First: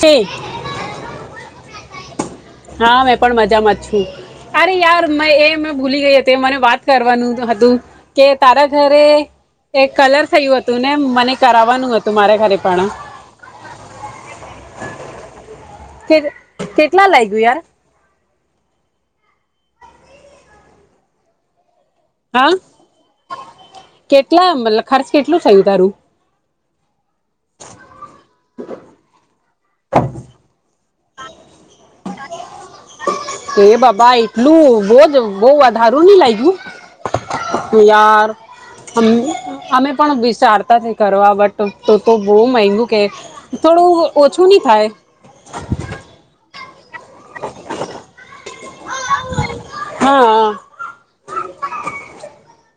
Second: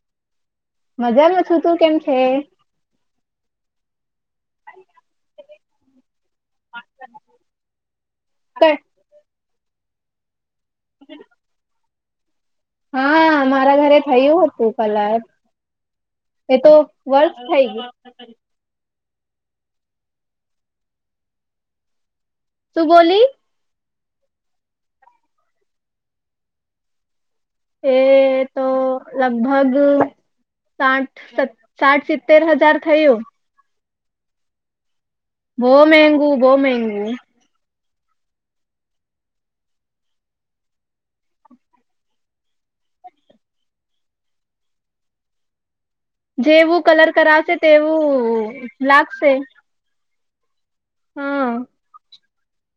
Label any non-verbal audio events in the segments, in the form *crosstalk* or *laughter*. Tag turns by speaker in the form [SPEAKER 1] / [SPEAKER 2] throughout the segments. [SPEAKER 1] તે
[SPEAKER 2] મજામાં છું તું કેમ છે
[SPEAKER 1] હા મેં પણ મજામાં જ છું અરે યાર મે એ મે ભૂલી ગઈ હતી મને વાત કરવાનું હતું કે તારા
[SPEAKER 2] કઈ
[SPEAKER 1] ઘરે એ કલર થયું હતું તું ને મને કરાવવાનું હતું તમારે ઘરે પણ
[SPEAKER 2] હા મારા ઘરે થયું હતું કલર
[SPEAKER 1] કે
[SPEAKER 2] એ તો
[SPEAKER 1] કેટલા
[SPEAKER 2] વર
[SPEAKER 1] લાગ્યું યાર
[SPEAKER 2] થઈ ગઈ *unintelligible*
[SPEAKER 1] હા
[SPEAKER 2] તું બોલી
[SPEAKER 1] કેટલા મતલબ ખર્ચ કેટલું થયું તારું
[SPEAKER 2] એ તો લગભગ સાઠ સત સાઠ સિત્તેર હજાર થયું
[SPEAKER 1] હે બાબા એટલું બો બહુ વધારું નહી
[SPEAKER 2] મહેંગુ બહુ મહેંગુ
[SPEAKER 1] લાગ્યું યાર અમે પણ વિચારતા નથી કરવા બટ તો તો બહુ મગું કે થોડું ઓછું નહી થાય
[SPEAKER 2] જેવું કલર કરાવશે તેવું લાગશે
[SPEAKER 1] હા
[SPEAKER 2] હમ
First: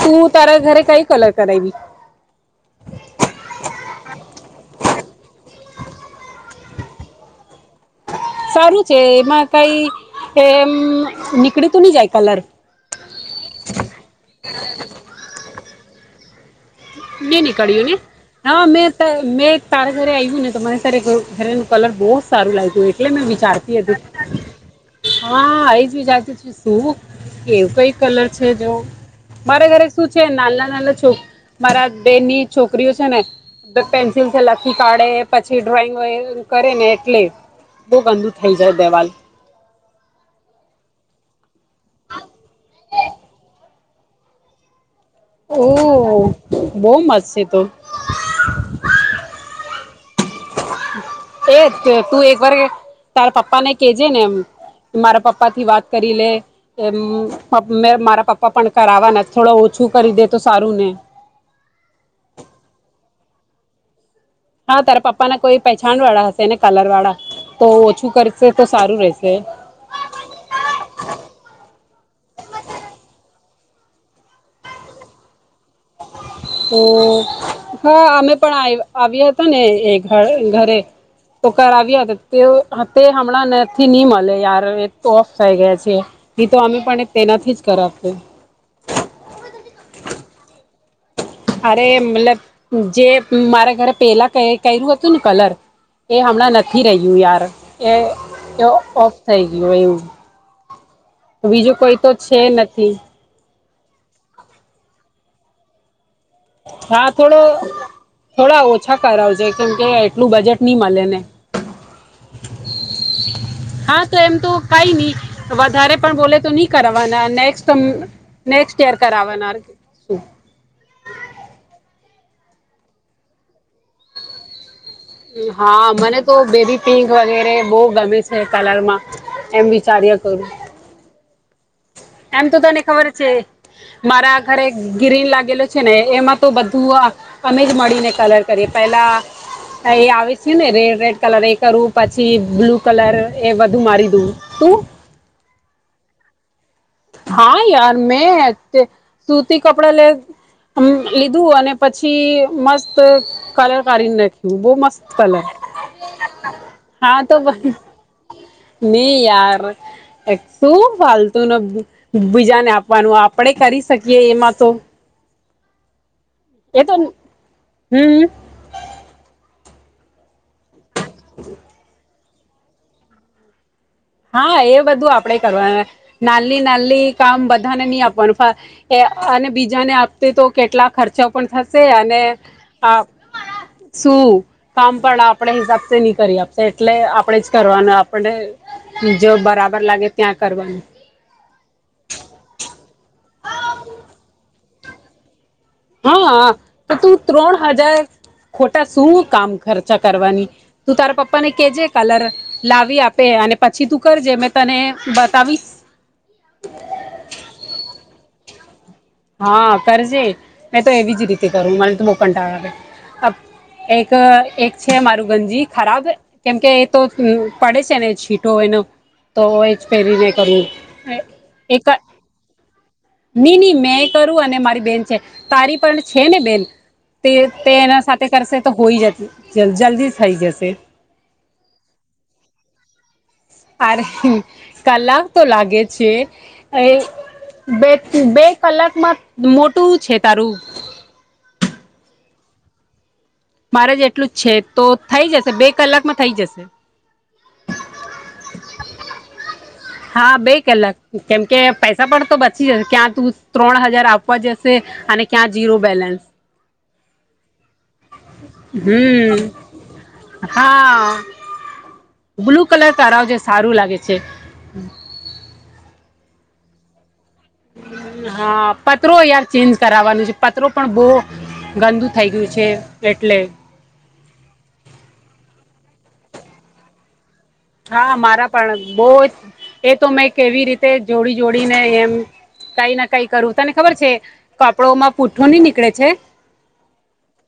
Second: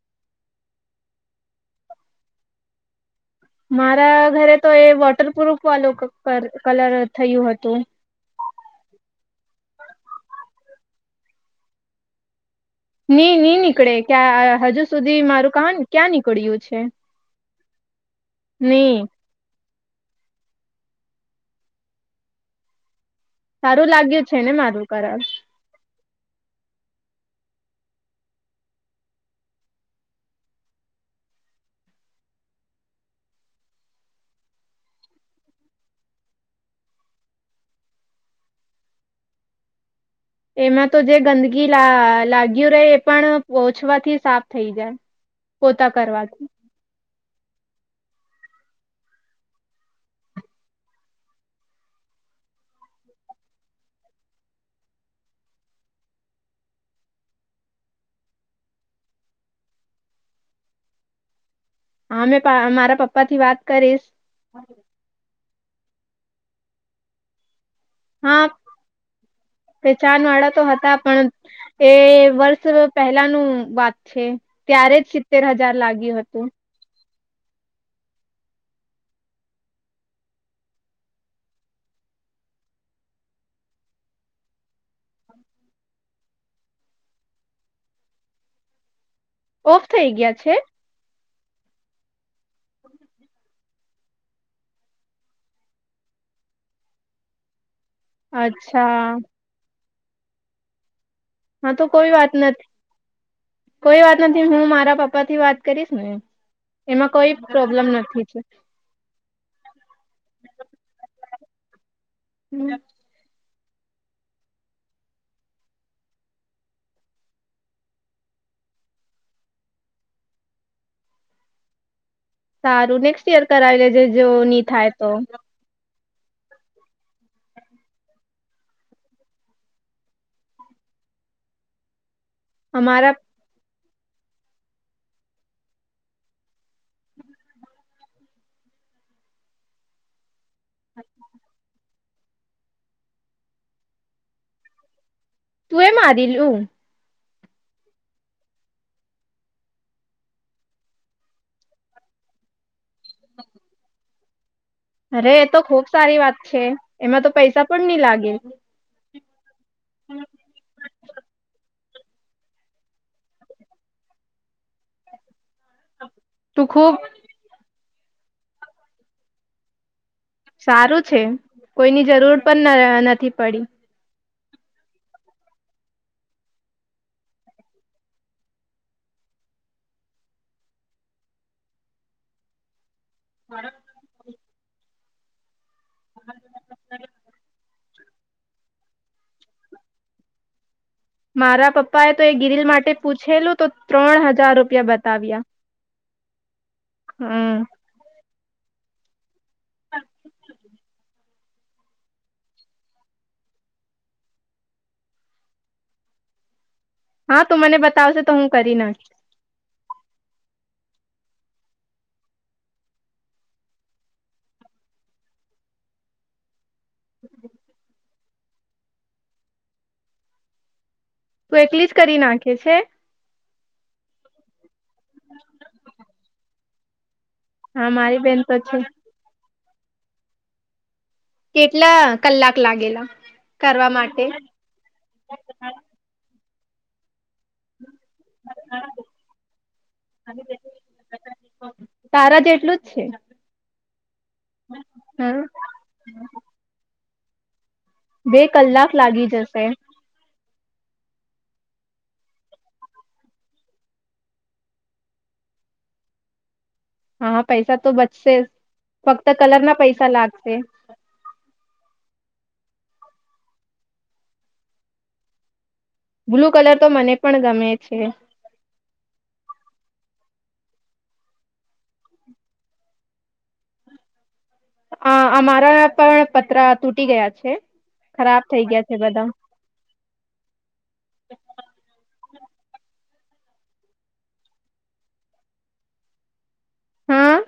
[SPEAKER 1] તું તારા ઘરે કઈ કલર કરાવવી
[SPEAKER 2] મારા ઘરે તો એ વોટરપ્રુફ વાળું કલર થયું હતું
[SPEAKER 1] સારું છે એમાં કઈ એમ નીકળીતું નહી જાય કલર
[SPEAKER 2] નઈ નની નીકળે ક્યાં હજુ સુધી મારું કામ ક્યાં નીકળય્યું છે
[SPEAKER 1] નીની કાળીઓને હા મે
[SPEAKER 2] ની
[SPEAKER 1] મે સારા ઘરે આવ્યું ને તો મરે ત ઘરે નું કલર બહુ જ સારું લાગત્યું એટલે મેં વિચારતી
[SPEAKER 2] સારું લાગ્યું
[SPEAKER 1] હતી
[SPEAKER 2] છે ને મારું કલર
[SPEAKER 1] હા એ જ વિચારતી શું કેવું કઈ કલર છે જો મારે ઘરે શું છે નાના નાના છોક મારા બેનની છોકરીઓ છે ને પેન્સિલ લખી કાઢે પછી ડ્રોઈંગ કરે ને એટલે બહ ગંદુ થઈ જાય દેવાલ
[SPEAKER 2] એમાં તો જે ગંદકીી લાગ્યું રહે એ પણ ઓછવાથી સાફ થઈ જાય પોતા કરવાથી
[SPEAKER 1] શ તો એજ તું એક વાર તારા પપ્પા ને કેજે ને એમ મારા પપ્પા થી વાત કરી લે મે મારા પપ્પા પણ કરાવવાના થોડું ઓછું કરી દે તો સારું ને
[SPEAKER 2] હામે મારા પપ્પા થી વાત કરીશ
[SPEAKER 1] હા તાર પાપા ના કોઈ પચાણ વાળા હશે ને કલર વાળા તો ઓછું કરશે
[SPEAKER 2] હા
[SPEAKER 1] તો સારું રહેશે
[SPEAKER 2] પચાન વાળા તો હતા પણ એ વર્ષ પહેલાનું વાત છે ત્યારે જ સિત્તેર હજાર લાગી હતી
[SPEAKER 1] *inaudible* હા અમે પણ આવ્યા હતા ને એ ઘરે તો કરાવ્યા હતા તે તે હમણાં નથી નહી મળે યાર એ તો ઓફ થઈ ગયા છે તો અમે પણ તેનાથી જ કરાવત
[SPEAKER 2] ઓફ થઈ ગયા છે
[SPEAKER 1] અરે મતલબ જે મારે ઘરે પેલા કર્યું હતું ને કલર એ હમણાં નથી રહ્યું યાર એ એ
[SPEAKER 2] અચ્છા
[SPEAKER 1] ઓફ થઈ ગયો એવું બીજું કોઈ તો છે નથી
[SPEAKER 2] કોઈ વાત નથી હું મારા પપ્પા થી વાત કરીશ ને એમ
[SPEAKER 1] હા થોડો
[SPEAKER 2] છે
[SPEAKER 1] થોડા ઓછા કરાવજ કેમ કે એટલું બજેટ નહી મળેને
[SPEAKER 2] હમ,
[SPEAKER 1] હા તો એમ તો કઈ નહી વધારે પણ બોલે તો નહી કરના નેક્સ્ટ નેક્સ્ટ યર કરવાના શું
[SPEAKER 2] સારું નેક્સ્ટ ઈયર કરાવી લેજ જે ની થાય તો
[SPEAKER 1] હા મને તો બેદી પિંક વગેરે બહ ગમે છે કલરમાં એમ વિચારએ કરું એમ તો તને ખબર
[SPEAKER 2] અમારા
[SPEAKER 1] છે મારા ઘરે ગ્રીન લાગેલો છે ને, એમાં તો બધું અમે જ મળીને કલર કરીએ. પેલા એ આવી છે ને રે રેડ કલર એ કરુ પછી બ્લુ કલર, એ બધું મારી દઉ. તું?
[SPEAKER 2] તું એ મારેલું?
[SPEAKER 1] હા, યાર મેં. તે સૂતી કપડા લે લીધું, અને પછી મસ્ત કલર કાઢીને નાખી.
[SPEAKER 2] અરે, એ તો ખુબ સારી વાત છે. એમાં તો પૈસા પણ ની લાગે.
[SPEAKER 1] એ યાર એ સું ફાલતુનો બ બીજાને આપવાનું. આપણે કરી શકીએ એમાં તો.
[SPEAKER 2] *unintelligible* તું ખૂબ
[SPEAKER 1] હમ્મ.
[SPEAKER 2] સારું છે, કોઈની જરૂર પણ ન નથી પડી.
[SPEAKER 1] હા, એ બધું આપણે કરવાન. નાન્લી નાન્લી કામ બધાને ની આપવાનું, ફા અને બીજાને આપતી તો કેટલા ખર્ચા પણ થસે અને હા શું કામ પણ આપણે હિસાબથી ની કરી આપસે, એટલે આપણેે જ કરવાનું આપ આપણને જો બરાબર લાગે ત્યાં કરવાનું
[SPEAKER 2] છેલ્લું તો ત્રણ હજાર રુ પિયા બતાવ્યા
[SPEAKER 1] હા, તો તું
[SPEAKER 2] હમ
[SPEAKER 1] ત્રણ હજાર ખોટા શું કામ ખર્ચા કરવાની? તું તારા પપ્પા પ્પાને કેહજે કલર લાવી આપે, અને પછી તું કરજે. મેં તને બતાવી
[SPEAKER 2] હા, તું મને બતાવસે તો હું કરી નાખીસ.
[SPEAKER 1] હા, કરજે. મેં તો એવી જ રીતે કરું. મારે તો બો કંટારો આવે. એક એક છે મારું ગંજી ખરાબ, કેમકે એ તો પડે છે ને છીટો એનો. તો એ જ પહેરીને કરું.
[SPEAKER 2] તું એકલી જ કરી નાખે છે?
[SPEAKER 1] ની ની, મેં કરું અને મારી બેન છે. તારી પણ છે ને બેન? તે તે,
[SPEAKER 2] હા
[SPEAKER 1] એના
[SPEAKER 2] મારી
[SPEAKER 1] સાથે
[SPEAKER 2] બેન
[SPEAKER 1] કરશે, તો
[SPEAKER 2] છે
[SPEAKER 1] હોય જસે. જલ્ જલ્દી થઈ જશે.
[SPEAKER 2] કેટલા કલાક લાગેલા? કરવા
[SPEAKER 1] અરે,
[SPEAKER 2] માટે
[SPEAKER 1] કલાક તો લાગે છે. અ બે બે કલાકમાં મોટું છે તારું
[SPEAKER 2] તારા જેટલું જ છે
[SPEAKER 1] મારે જે એટલું જ છે તો થઈ
[SPEAKER 2] હા
[SPEAKER 1] જશે બે કલાકમાં થઈ જશે
[SPEAKER 2] બે કલાક લાગી જશે
[SPEAKER 1] હા બે કલાક કેમકે પૈસા પણ તો બચી જશે ક્યાં તું ત્રણ હજાર આપવા જશે અને ક્યાં જઝીરો બેલેન્સ
[SPEAKER 2] હા પૈસા તો બચશે ફક્ત
[SPEAKER 1] હમ
[SPEAKER 2] કલર ના પૈસા લાગશે
[SPEAKER 1] હા બ્લુ કલર તાવજ સારું લાગે છે
[SPEAKER 2] બ્લુ કલર તો મને પણ ગમે છે
[SPEAKER 1] હા પત્રરો યાર ચેન્જ કરાવાનું છે પત્રો પણ બહુ ગંદુ થઈ ગયું છે એટલે
[SPEAKER 2] અ અમારા પણ પતરા તૂટી ગયા છે
[SPEAKER 1] હા
[SPEAKER 2] ખરાબ
[SPEAKER 1] મારા
[SPEAKER 2] થઈ
[SPEAKER 1] પણ
[SPEAKER 2] ગયા છે બધા.
[SPEAKER 1] બહ જ એ તો મેં કેવી રીતે જોડી જોડીને એમ કઈ ના કઈ કરું તને ખબર છે કપડોમાં પૂઠ્ઠો નહી નીકળે છે
[SPEAKER 2] હા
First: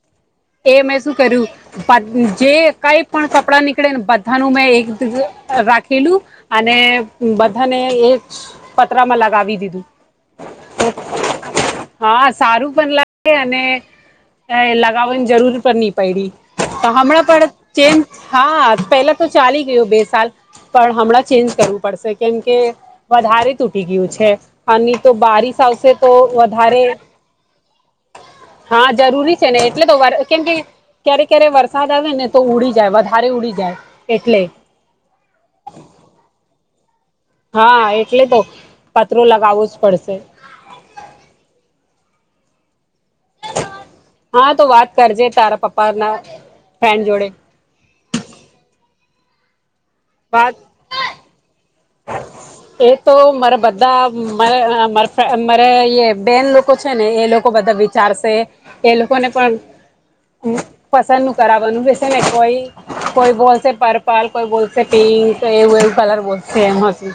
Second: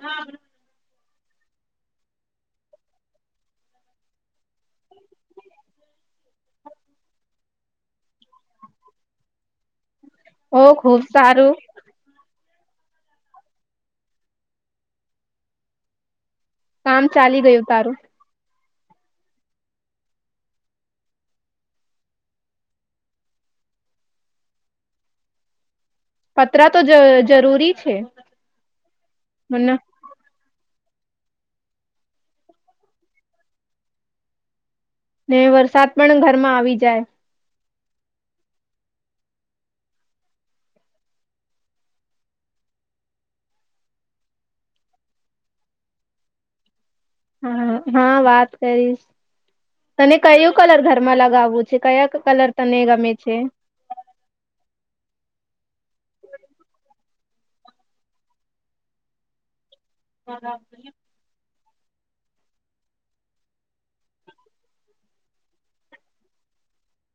[SPEAKER 1] એમ એસ શું કર્યું જે કઈ પણ કપડાં નીકળે ને બધાનું મેં એક રાખેલું અને બધાને એક પતરામાં લગાવી દીધું
[SPEAKER 2] ઓ ખુબ સારું
[SPEAKER 1] હા સારું પણ લાગે અને લગાવવાની જરૂર પણ ન પડી તો
[SPEAKER 2] કામ
[SPEAKER 1] હરા
[SPEAKER 2] ચાલી
[SPEAKER 1] પર
[SPEAKER 2] ગયું તારું
[SPEAKER 1] ચેન્જ હા પહેલા તો ચાલી બે સાલ પણ હમણાં ચેન્જ કરવું પડશે કેમ કે વધારે તૂટી ગયું છે આ તો બારીિશ આવશે તો
[SPEAKER 2] પતરા તો
[SPEAKER 1] વધારે
[SPEAKER 2] જ જરૂરી છે
[SPEAKER 1] હા જરૂરી છે ને
[SPEAKER 2] મને
[SPEAKER 1] એટલે તો કેમ કે ક્યારે ક્યારે વરસાદ આવે ને તો ઉડી જાય વધારે ઉડી જાય એટલે
[SPEAKER 2] ને વરસાદ પણ ઘરમાં આવી જ જાય
[SPEAKER 1] હા એટલે તો પત્ર લગાવવો જ પડશે હા તો વાત કરજે તારા પપ્પા ના
[SPEAKER 2] હા હા વાત કરીશ તને
[SPEAKER 1] વાત
[SPEAKER 2] કયું કલર ઘરમાં લગાવવું છે કયા કલર તને
[SPEAKER 1] એ
[SPEAKER 2] ગમે
[SPEAKER 1] તો
[SPEAKER 2] છે
[SPEAKER 1] મારા બધા મારે બેન લોકો છે ને એ લોકો બધા વિચારશે એ લોકો ને પણ
[SPEAKER 2] *inaudible*
[SPEAKER 1] બનું બેસે ને કોઈ કોઈ બોલશે પર્પલ કોઈ બોલશે પિંક એવું એવું કલર બોલ તેમેમ હશે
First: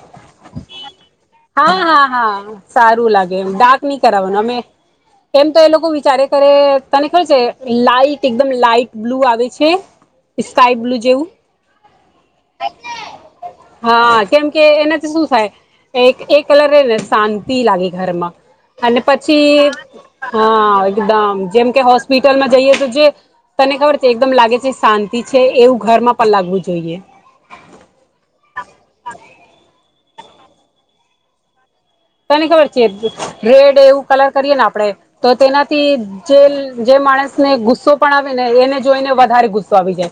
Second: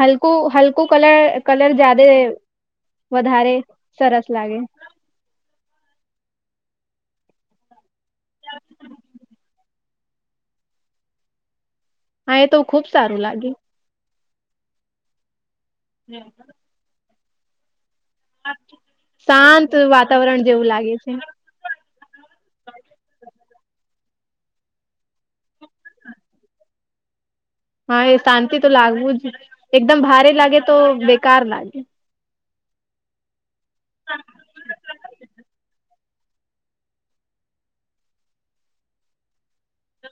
[SPEAKER 2] હલકું હલકું કલર કલર
[SPEAKER 1] હા
[SPEAKER 2] જાદે
[SPEAKER 1] હા હા સારું લાગે એમ
[SPEAKER 2] વધારે
[SPEAKER 1] ડાક નહી
[SPEAKER 2] સરસ
[SPEAKER 1] કરાવવાનું અમે
[SPEAKER 2] લાગે
[SPEAKER 1] એમ તો એ લોકો વિચારે તને ખબર છે લાઈટ એકદમ લાઈટ બ્લુ આવે છે સ્કાય બ્લુ જેવું.
[SPEAKER 2] આ તો ખુબ સારું લાગે.
[SPEAKER 1] હા કેમ કે એનાથી શું થાય. એક એ કલર શાંતિ લાગે. ઘરમાં અને પછી
[SPEAKER 2] શાંત વાતાવરણ જેવું
[SPEAKER 1] હા
[SPEAKER 2] લાગે છે
[SPEAKER 1] એકદમ જેમ કે હોસ્પિટલમાં જઈએ તો જે તને ખબર છે એકદમ લાગે છે શાંતિ છે એવું ઘરમાં પણ લાગવું જોઈએ.
[SPEAKER 2] હા એ શાંતિ તો લાગવું જ એકદમ ભારે લાગે તો બેકાર લાગે.
[SPEAKER 1] તની ખ પર છે. રેડ એવું કલર કરીએ ને આપડે તો તેનાથી જે જે માણસ ને ગુસ્સો પણ આવે ને એને જોઈ ને વધારે ગુસ્સો સ્વાભીજ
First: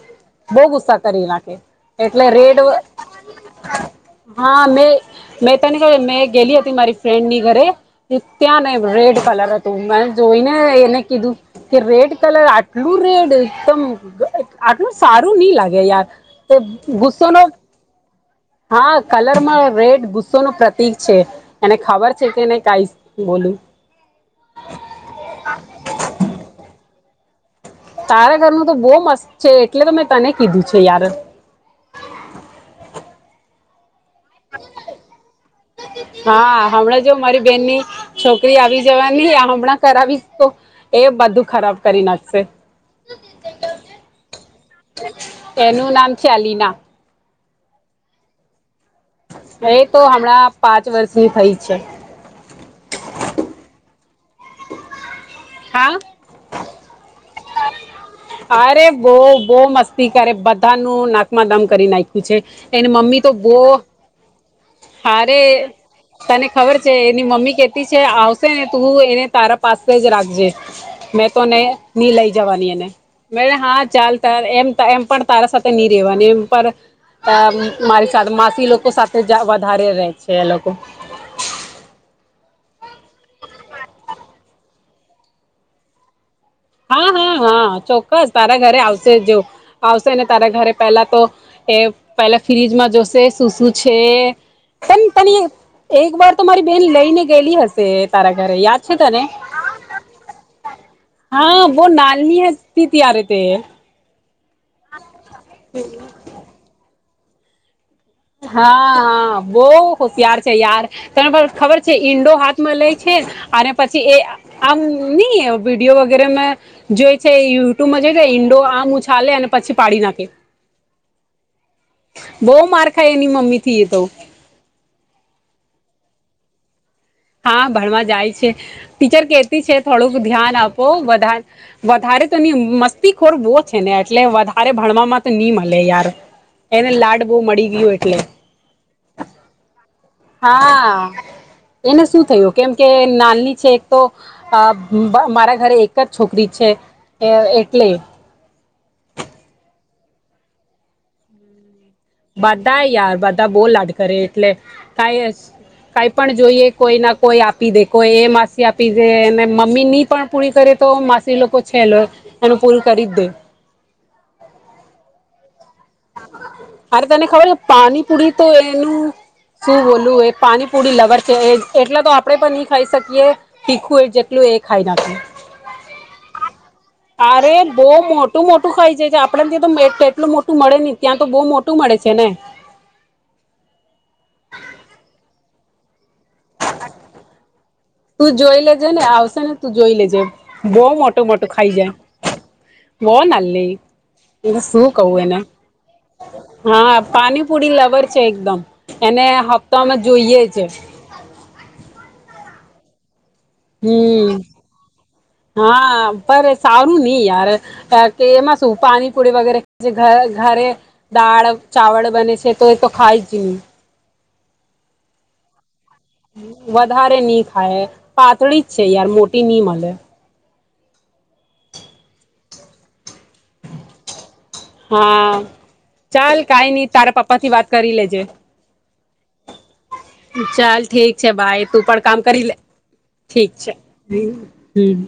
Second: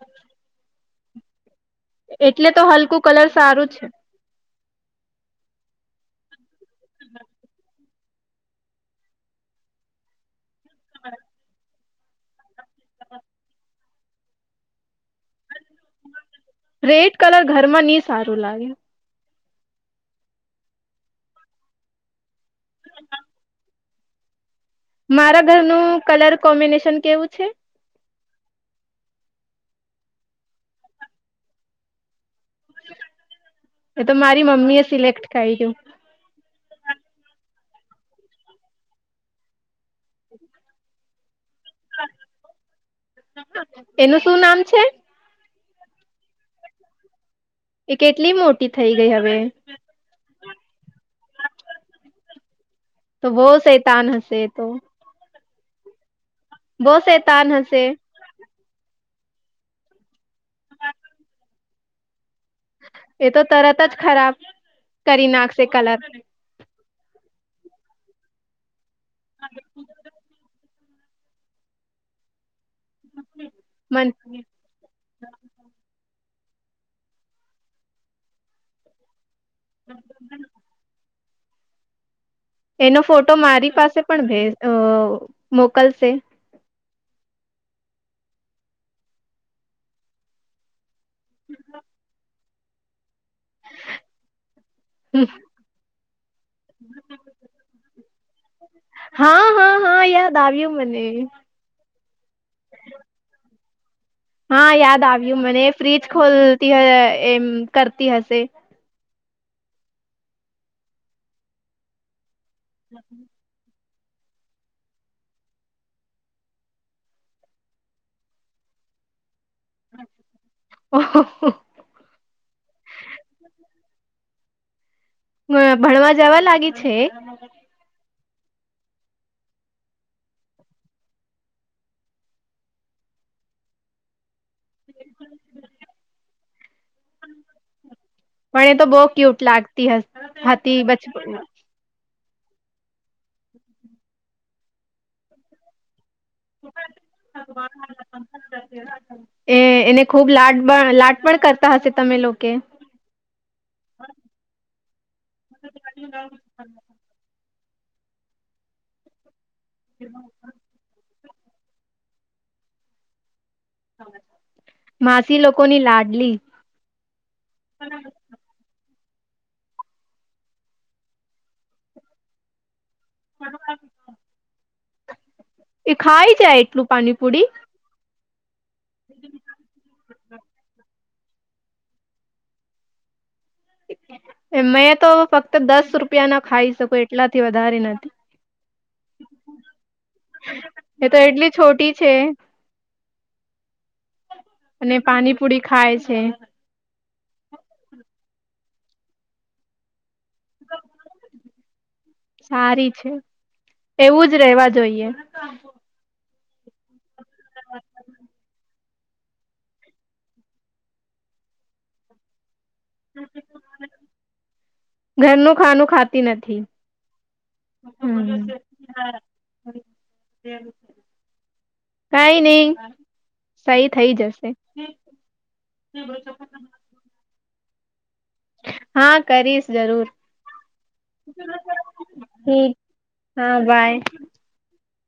[SPEAKER 1] બહુ ગુસ્સા તરીલાકે
[SPEAKER 2] એટલે તો હલકું કલર સારું છે.
[SPEAKER 1] હા મેં મે તની મેં ગેલી મારી ફ્રેન્ડની ઘરે ત્યાં ને રેડ કલર હતું મે જોઈને. *unintelligible* રેડ કલર બ્લુરેેડ તમ આટલું સારું નઈ લાગે યાર. તો
[SPEAKER 2] રેડ
[SPEAKER 1] ઘુસ્સો ન
[SPEAKER 2] કલર ઘરમાં નહી સારું લાગ્યું.
[SPEAKER 1] રેડ ગુસ્સો નું પ્રતિક છે એને ખબર છે કે નને કઈ બોલું
[SPEAKER 2] મારા ઘરનું કલર કોમ્બિનેશન કેવું છે.
[SPEAKER 1] તારા ઘરનું તો બહુ મસ્ત છે એટલે તો મેં તને કીધું છે યાર
[SPEAKER 2] એ તો મારી મમ્મી એ સિલેક્ટ કરાઈું.
[SPEAKER 1] હા હમણાં જો મારી બેન ની છોકરી આવી જવાની હમણાં કરાવીશ તો એ. *inaudible* નાખશે
[SPEAKER 2] એનું શું નામ છે?
[SPEAKER 1] એનું નામ છે અલીના.
[SPEAKER 2] એ કેટલી મોટી થઈ ગઈ હવે
[SPEAKER 1] એ તો હમણાં પાંચ વર્ષની થઇ છે.
[SPEAKER 2] તે તો
[SPEAKER 1] હા
[SPEAKER 2] બહસ સ્ન હશે
[SPEAKER 1] બહ બહ મસ્તી કરે બધા નું નાકમાં દામ કરી નાખી છે એની મમ્મી તો
[SPEAKER 2] એ
[SPEAKER 1] બો
[SPEAKER 2] તરત જ ખરાબ કરી
[SPEAKER 1] હારે
[SPEAKER 2] નાખશે કલર
[SPEAKER 1] તને ખબર છે એની મમ્મી કે છે આવશે ને હું એને તારા પાસે જ રાખજે મેં તોને ની લઈ જવાની એને મે હા
[SPEAKER 2] મન
[SPEAKER 1] ચાલ ત એમ એમ પણ તારા સાથે નહી રેવાની એમ પર મારી સાથે માસી લોકો સાથે વધારે ર છે એ લોકો
[SPEAKER 2] એનો ફોટો મારી પાસે પણ ભ મોકલશે
[SPEAKER 1] હા હા હા ચોક્કસ તારા ઘરે આવશે જો આવશે ને તારા ઘરે પહેલા તો એ પહેલા ફ્રીજમાં જોશે શું શું છે પણ તની એક વાર મારી બેન લઈને ગયેલી હશે તારા ઘરે યાદ છે તને
[SPEAKER 2] હા હા હા યાદ આવ્યું મને
[SPEAKER 1] હા વો નાાલની હથી ત આરેતે
[SPEAKER 2] હા યાદ આવ્યું મને ફ્રીિજ ખોલતી હોય એમ કરતી હશે
[SPEAKER 1] હા હા બહુ હોશિયાર છે યાર ત ખબર છે ઇન્ડો હાથ મળે છે અને પછી એ આમ નહી વિડીયો વગેરે જોય છે યુટ્યુબમાં જોઈ છે ઈન્ડો આમ ચાલે પછી પાડી નાખે
[SPEAKER 2] ઓહોહો.
[SPEAKER 1] બહ માર્ મ્મી થ એ તો
[SPEAKER 2] ભણવા જવા લાગી છે
[SPEAKER 1] હા ભણવા જાય ટીરતીડ ધ્યાન આપો વધારે તો મસ્તીોને એટલે અરે ભણવાવામાં તો નીમ હે યાર એને લાડ બહ મળી ગયો એટલે
[SPEAKER 2] પણ એ તો બહુ ક્યુટ લાગતી હસ હતી
[SPEAKER 1] હા
[SPEAKER 2] બચપન
[SPEAKER 1] એને શું થું કેમ કે નાલની છે એક તો મારા ઘરે છોકરી છે એટલે
[SPEAKER 2] એ એને ખુબ લાડ લાડ પણ કરતા હશે તમે લોકો
[SPEAKER 1] બધા યાર બધા બહુ લાડ કરે એટલે કઈ કાઈ પણ જોઈએ કોઈ ના કોઈ આપ આપી દે કોઈ એ માસ આપીધે એને મમ્મી ની પણ પૂરી કરે તો લોકો છે એનું પૂરું કરી જ દે
[SPEAKER 2] માસી લોકો
[SPEAKER 1] અરે તને ખબર છે પાણીપુરી તો એનું શું બોલું એ પાણીપુડી લવર છે એટલા તો આપડે પણ થઈ શકીએ તીખું જેટલું એક ખાઈના પે
[SPEAKER 2] એ ખાઈ જાય એટલું પાણીપુરી
[SPEAKER 1] બહુ *inaudible* ખાઈ જાય આપ ત્યા તોટલું મોટું ન ત્યાં તો બહુ મોટું મળે છે ને
[SPEAKER 2] એમ તો ફક્ત દસ રૂપ રૂપિયા ના ખાઈ શકો એટલાથી વધારે નથી
[SPEAKER 1] તું જોઈ લેજે ને આવશે ને તું જોઈ લેજે બહ
[SPEAKER 2] એ તો
[SPEAKER 1] મોટું મોટો
[SPEAKER 2] એટલી
[SPEAKER 1] ખાઈ જ
[SPEAKER 2] છોટી છે
[SPEAKER 1] બહ નાાલ લે શું
[SPEAKER 2] અને
[SPEAKER 1] કવું એને
[SPEAKER 2] પાણીપુરી ખાય છે
[SPEAKER 1] હા પાણીપુરી લવર છે એકદમ એને સપ્તામાં જોઈએ છે
[SPEAKER 2] સારી છે એવું જ
[SPEAKER 1] હમ
[SPEAKER 2] રહેેવા જોઈએ
[SPEAKER 1] હા પર સારું નઈ યાર કેમાં સપ પાણીપુરી વગેરે છે ઘ ઘરે દાળ ચાવલ બને છે તું એ તો ખાઈ જ ન
[SPEAKER 2] ઘરનું ખાનું ખાતી નથી
[SPEAKER 1] વધારે નની ખાય
[SPEAKER 2] હમ
[SPEAKER 1] પાતળી જ છે યાર મોટી ની મળે
[SPEAKER 2] કઈ નઈ સહી થઈ જશે
[SPEAKER 1] હા ચાલ કઈ નહી તારા પપ્પા થી વાત કરી લેજે.
[SPEAKER 2] હા કરીશ જરૂર
[SPEAKER 1] ચાલ ઠીક છે ભાઈ, તું પણ કામ કરી લે.
[SPEAKER 2] ઠીક
[SPEAKER 1] ઠીક
[SPEAKER 2] હા
[SPEAKER 1] છે,
[SPEAKER 2] બાય
[SPEAKER 1] હમ્મ.